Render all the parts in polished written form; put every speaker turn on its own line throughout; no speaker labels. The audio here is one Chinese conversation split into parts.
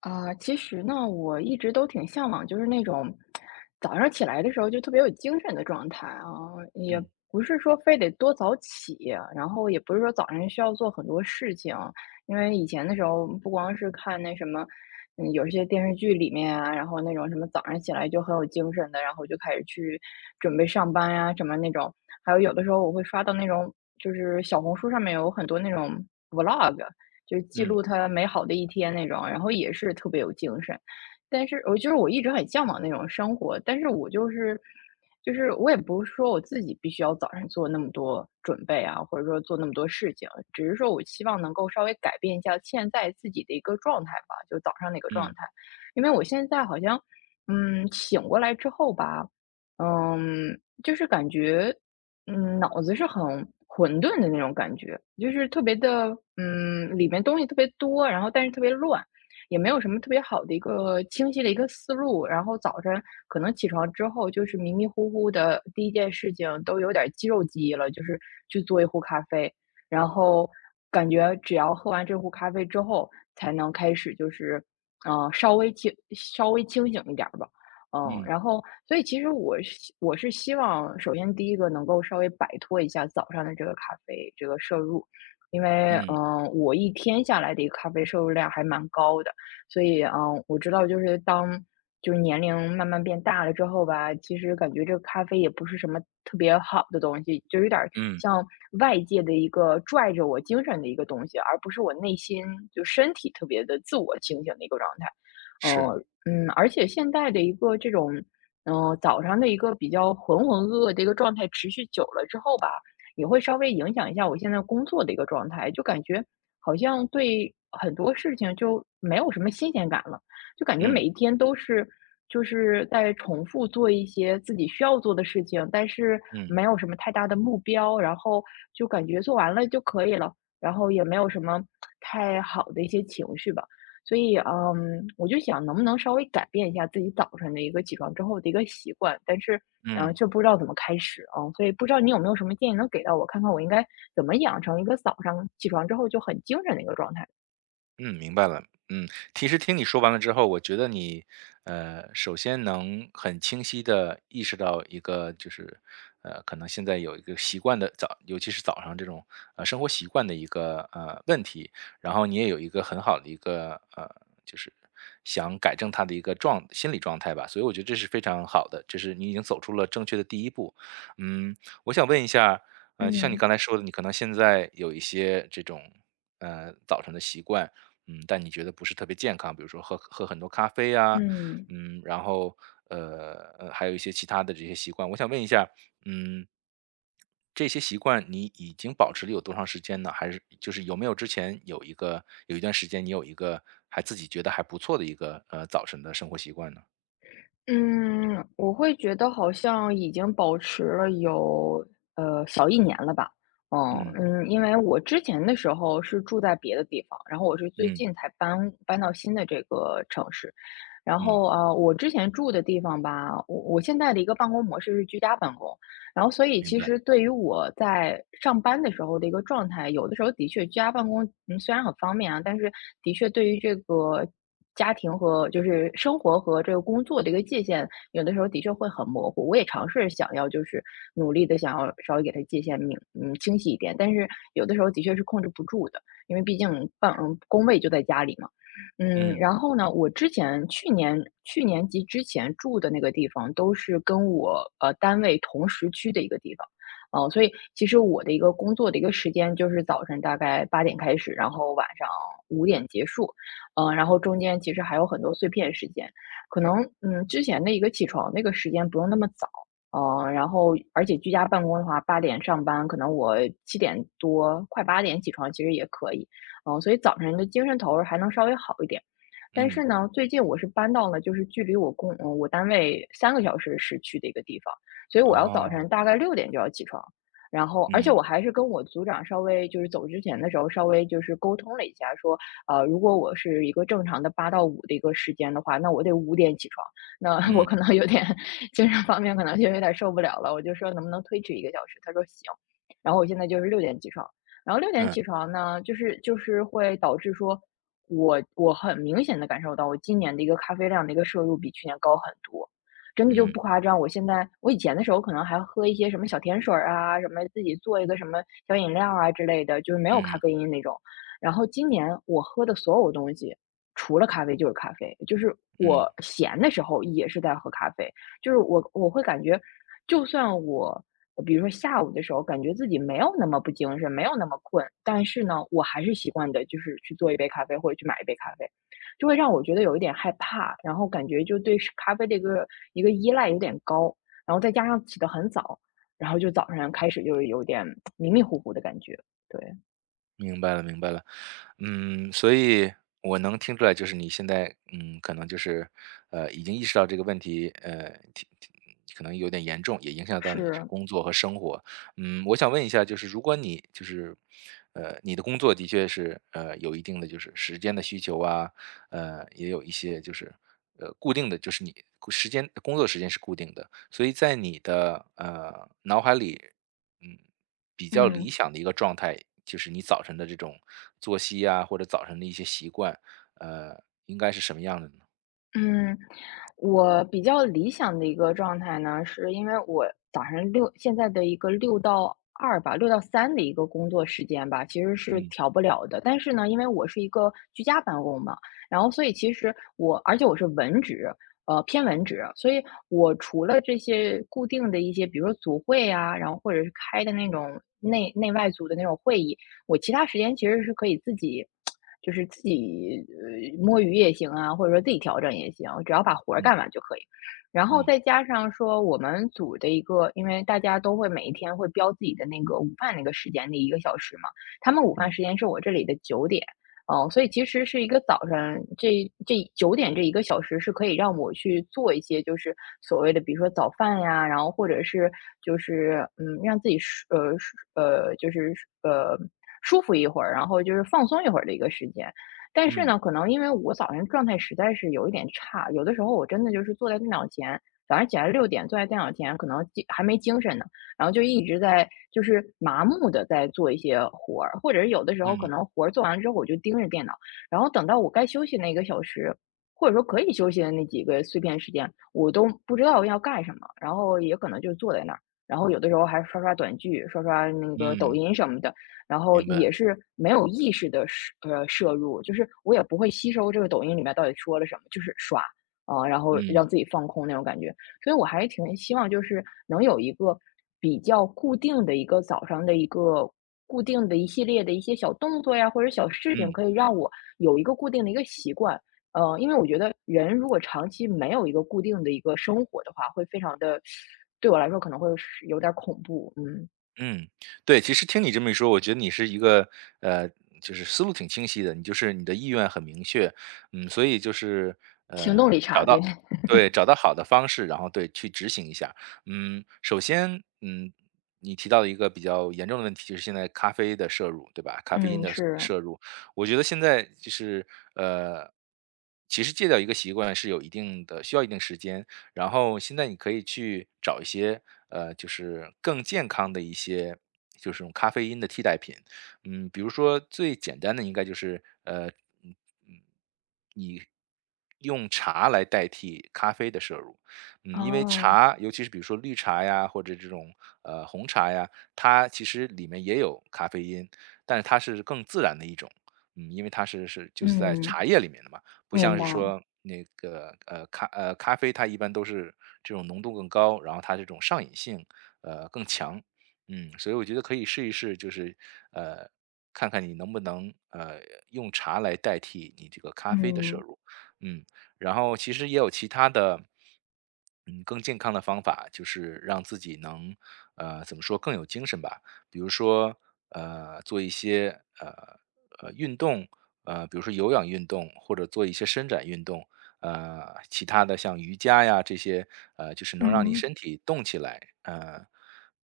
啊，其实呢，我一直都挺向往，就是那种早上起来的时候就特别有精神的状态啊，也
嗯
不是说非得多早起，然后也不是说早上需要做很多事情，因为以前的时候不光是看那什么，有一些电视剧里面啊，然后那种什么早上起来就很有精神的，然后就开始去准备上班呀、什么那种，还有有的时候我会刷到那种，就是小红书上面有很多那种 vlog。就记
嗯
录他美好的一天那种，然后也是特别有精神。但是我就是我一直很向往那种生活，但是我就是就是我也不是说我自己必须要早上做那么多准备啊，或者说做那么多事情，只是说我希望能够稍微改变一下现在自己的一个状态吧，就早上那个状
嗯
态。因为我现在好像，醒过来之后吧，就是感觉脑子是很混沌的那种感觉，就是特别的，里面东西特别多，然后但是特别乱，也没有什么特别好的一个清晰的一个思路。然后早晨可能起床之后就是迷迷糊糊的，第一件事情都有点儿肌肉记忆了，就是去做一壶咖啡，然后感觉只要喝完这壶咖啡之后，才能开始就是，稍微清醒一点儿吧。
嗯
然后所以其实我是希望，首先第一个能够稍微摆脱一下早上的这个咖啡这个摄入，因为
嗯
我一天下来的一个咖啡摄入量还蛮高的，所以我知道就是当就是年龄慢慢变大了之后吧，其实感觉这个咖啡也不是什么特别好的东西，就有点儿
嗯，
像外界的一个拽着我精神的一个东西，而不是我内心就身体特别的自我清醒的一个状态。
是。
哦，而且现在的一个这种，早上的一个比较浑浑噩噩的一个状态，持续久了之后吧，也会稍微影响一下我现在工作的一个状态，就感觉好像对很多事情就没有什么新鲜感了，就感觉每
嗯
一天都是就是在重复做一些自己需要做的事情，但是
嗯
没有什么太大的目标，然后就感觉做完了就可以了，然后也没有什么太好的一些情绪吧。所以，我就想能不能稍微改变一下自己早晨的一个起床之后的一个习惯，但是，
嗯。
却不知道怎么开始，所以不知道你有没有什么建议能给到我，看看我应该怎么养成一个早上起床之后就很精神的一个状态？
嗯，明白了。嗯，其实听你说完了之后，我觉得你，首先能很清晰的意识到一个就是，可能现在有一个习惯的早尤其是早上这种，生活习惯的一个，问题。然后你也有一个很好的一个，就是想改正它的一个心理状态吧。所以我觉得这是非常好的，就是你已经走出了正确的第一步。嗯，我想问一下，就像你
嗯
刚才说的，你可能现在有一些这种，早上的习惯。嗯，但你觉得不是特别健康，比如说喝很多咖啡呀，
嗯
嗯，然后呃还有一些其他的这些习惯。我想问一下，嗯，这些习惯你已经保持了有多长时间呢？还是就是有没有之前有一个有一段时间你有一个还自己觉得还不错的一个早晨的生活习惯呢？
嗯，我会觉得好像已经保持了有小一年了吧。嗯
嗯
嗯，因为我之前的时候是住在别的地方，然后我是最
嗯
近才搬到新的这个城市，然后，
嗯，
我之前住的地方吧，我现在的一个办公模式是居家办公，然后所以
明
其
白。
实对于我在上班的时候的一个状态，有的时候的确居家办公，虽然很方便啊，但是的确对于这个家庭和就是生活和这个工作的一个界限，有的时候的确会很模糊。我也尝试想要就是努力的想要稍微给它界限清晰一点，但是有的时候的确是控制不住的，因为毕竟工位就在家里嘛。
嗯
然后呢，我之前去年及之前住的那个地方都是跟我单位同时区的一个地方，所以其实我的一个工作的一个时间就是早晨大概8点开始，然后晚上5点结束，然后中间其实还有很多碎片时间，可能之前的一个起床那个时间不用那么早，然后而且居家办公的话，8点上班，可能我7点多快8点起床其实也可以，所以早晨的精神头儿还能稍微好一点。但是
嗯，
呢，最近我是搬到了就是距离我单位3个小时市区的一个地方，所以我要早
哦，
晨大概6点就要起床。然后而且
嗯
我还是跟我组长稍微就是走之前的时候稍微就是沟通了一下，说，如果我是一个正常的8到5的一个时间的话，那我得5点起床，那 我可
嗯
能有点精神方面可能就有点受不了了，我就说能不能推迟一个小时，他说行。然后我现在就是六点起床，然后六点
嗯
起床呢，就是会导致说我很明显的感受到，我今年的一个咖啡量的一个摄入比去年高很多，真的就不
嗯
夸张。我现在我以前的时候可能还喝一些什么小甜水儿啊，什么自己做一个什么小饮料啊之类的，就是没有咖
嗯
啡因那种。然后今年我喝的所有东西，除了咖啡就是咖啡，就是
嗯。
我闲的时候也是在喝咖啡，就是我会感觉就算我，比如说下午的时候，感觉自己没有那么不精神，没有那么困，但是呢，我还是习惯的，就是去做一杯咖啡或者去买一杯咖啡，就会让我觉得有一点害怕，然后感觉就对是咖啡的一个依赖有点高，然后再加上起得很早，然后就早上开始就有点迷迷糊糊的感觉，对，
明白了，明白了。嗯，所以我能听出来，就是你现在，嗯，可能就是，已经意识到这个问题，挺可能有点严重，也影响到你这
是，
工作和生活。嗯，我想问一下，就是如果你就是，你的工作的确是，有一定的就是时间的需求啊，也有一些就是，固定的，就是你工作时间是固定的，所以在你的脑海里，嗯。比较理
嗯。
想的一个状态，就是你早晨的这种作息啊，或者早晨的一些习惯，呃，应该是什么样的呢？
嗯，我比较理想的一个状态呢，是因为我早上现在的一个6到3的一个工作时间吧，其实是
嗯
调不了的。但是呢，因为我是一个居家办公嘛，然后所以其实我而且我是文职，偏文职，所以我除了这些固定的一些，比如说组会啊，然后或者是开的那种内外组的那种会议，我其他时间其实是可以自己，就是自己摸鱼也行啊，或者说自己调整也行，只要把活儿干
嗯
完就可以。然后
嗯
再加上说我们组的一个，因为大家都会每一天会标自己的那个午饭那个时间那一个小时嘛，他们午饭
嗯
时间是我这里的九点，哦，所以其实是一个早上这九点这一个小时是可以让我去做一些，就是所谓的比如说早饭呀，然后或者是就是，让自己舒呃，舒呃，就是呃，舒服一会儿，然后就是放松一会儿的一个时间。但是
嗯
呢，可能因为我早上状态实在是有一点差，有的时候我真的就是坐在电脑前，早上起来六点坐在电脑前，可能还没精神呢，然后就一直在就是麻木的在做一些活儿，或者是有的时候可
嗯
能活儿做完之后我就盯着电脑，然后等到我该休息那一个小时，或者说可以休息的那几个碎片时间，我都不知道要干什么，然后也可能就坐在那儿，然后有的时候还刷刷短剧，刷刷那个抖
嗯，
音什么的，然后
明白。
也是没有意识的摄入，就是我也不会吸收这个抖音里面到底说了什么，就是刷，啊，然后让
嗯
自己放空那种感觉。所以我还是挺希望就是能有一个比较固定的一个早上的一个固定的一系列的一些小动作呀，或者小事情，
嗯。
可以让我有一个固定的一个习惯。因为我觉得人如果长期没有一个固定的一个生活的话，会非常的，对我来说可能会是有点儿恐怖，嗯，
嗯，对，其实听你这么一说，我觉得你是一个呃，就是思路挺清晰的，你你的意愿很明确，嗯，所以就是
行动力差，
找
对，
到对，找到好的方式，然后对去执行一下。嗯，首先，嗯，你提到了一个比较严重的问题，就是现在咖啡的摄入，对吧？咖啡因
嗯，
的
是，
摄入，我觉得现在就是呃，其实戒掉一个习惯是有一定的需要一定时间，然后现在你可以去找一些就是更健康的一些，就是这种咖啡因的替代品。嗯，比如说最简单的应该就是嗯用茶来代替咖啡的摄入。嗯，因为
哦，
茶，尤其是比如说绿茶呀，或者这种红茶呀，它其实里面也有咖啡因，但是它是更自然的一种。嗯，因为它是就是在
嗯，
茶叶里面的嘛，不
明
像是
白，
说那个咖啡，它一般都是这种浓度更高，然后它这种上瘾性更强。嗯，所以我觉得可以试一试，就是呃看看你能不能用茶来代替你这个咖啡的摄
嗯
入。嗯，然后其实也有其他的，嗯，更健康的方法，就是让自己能，怎么说更有精神吧。比如说，做一些运动，比如说有氧运动或者做一些伸展运动，其他的像瑜伽呀这些，就是能让你
嗯，
身体动起来，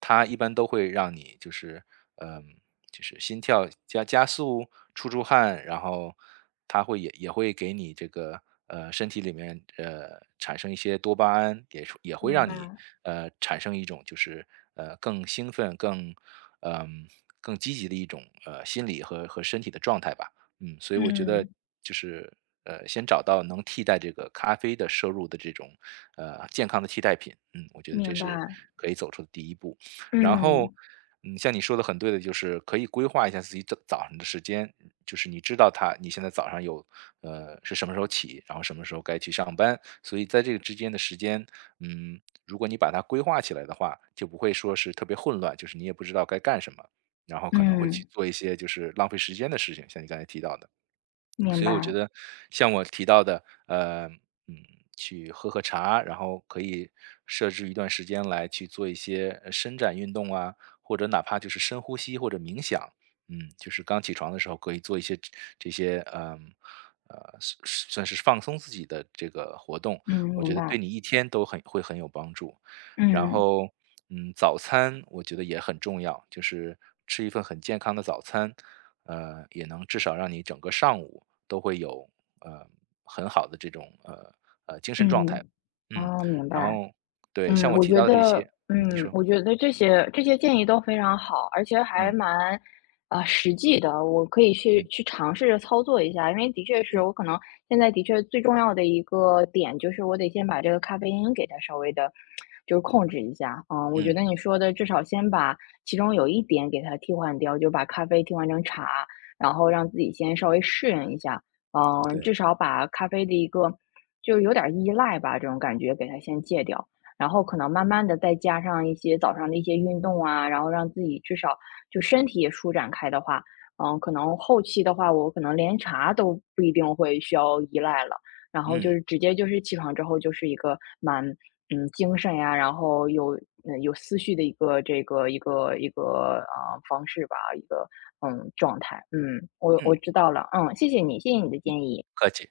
它一般都会让你就是，嗯、就是心跳加速、出汗，然后它也会给你这个身体里面产生一些多巴胺，也会
明
让
白，
你产生一种就是更兴奋、更嗯、更积极的一种心理和身体的状态吧。嗯，所以我觉得
嗯，
就是，先找到能替代这个咖啡的摄入的这种，健康的替代品，嗯，我觉得这
明
是
白，
可以走出的第一步。然后，
嗯
嗯，像你说的很对的，就是可以规划一下自己早上的时间，就是你知道你现在早上有，是什么时候起，然后什么时候该去上班，所以在这个之间的时间，嗯，如果你把它规划起来的话，就不会说是特别混乱，就是你也不知道该干什么。然后可能会
嗯。
去做一些就是浪费时间的事情，像你刚才提到的。
明
所以我觉
白，
得像我提到的，嗯，去喝茶，然后可以设置一段时间来去做一些伸展运动啊，或者哪怕就是深呼吸或者冥想，嗯，就是刚起床的时候可以做一些这些，是算是放松自己的这个活动，
嗯，
我
明
觉得
白，
对你一天很会很有帮助。然
嗯，
后，嗯，早餐我觉得也很重要，就是吃一份很健康的早餐，也能至少让你整个上午。都会有呃很好的这种精神状态，
嗯，
嗯，
哦，明
然
白，
后对，像我
我
提
觉
到的这
得，
些。
我觉得这些建议都非常好，而且还
嗯
蛮，啊，实际的。我可以去
嗯
去尝试着操作一下，因为的确是
嗯
我可能现在的确最重要的一个点就是我得先把这个咖啡因给它稍微的，就是控制一下。嗯，我觉
嗯，
得你说的至少先把其中有一点给它替换掉，就把咖啡替换成茶，然后让自己先稍微适应一下。
对。
至少把咖啡的一个就是有点儿依赖吧，这种感觉给它先戒掉。然后可能慢慢的再加上一些早上的一些运动啊，然后让自己至少就身体也舒展开的话，可能后期的话，我可能连茶都不一定会需要依赖了。然后就
嗯
是直接就是起床之后就是一个蛮，精神呀，然后有思绪的一个这个一个，方式吧，一个，状态。嗯，我
嗯，
我知道了，谢谢你，谢谢你的建议。
客气。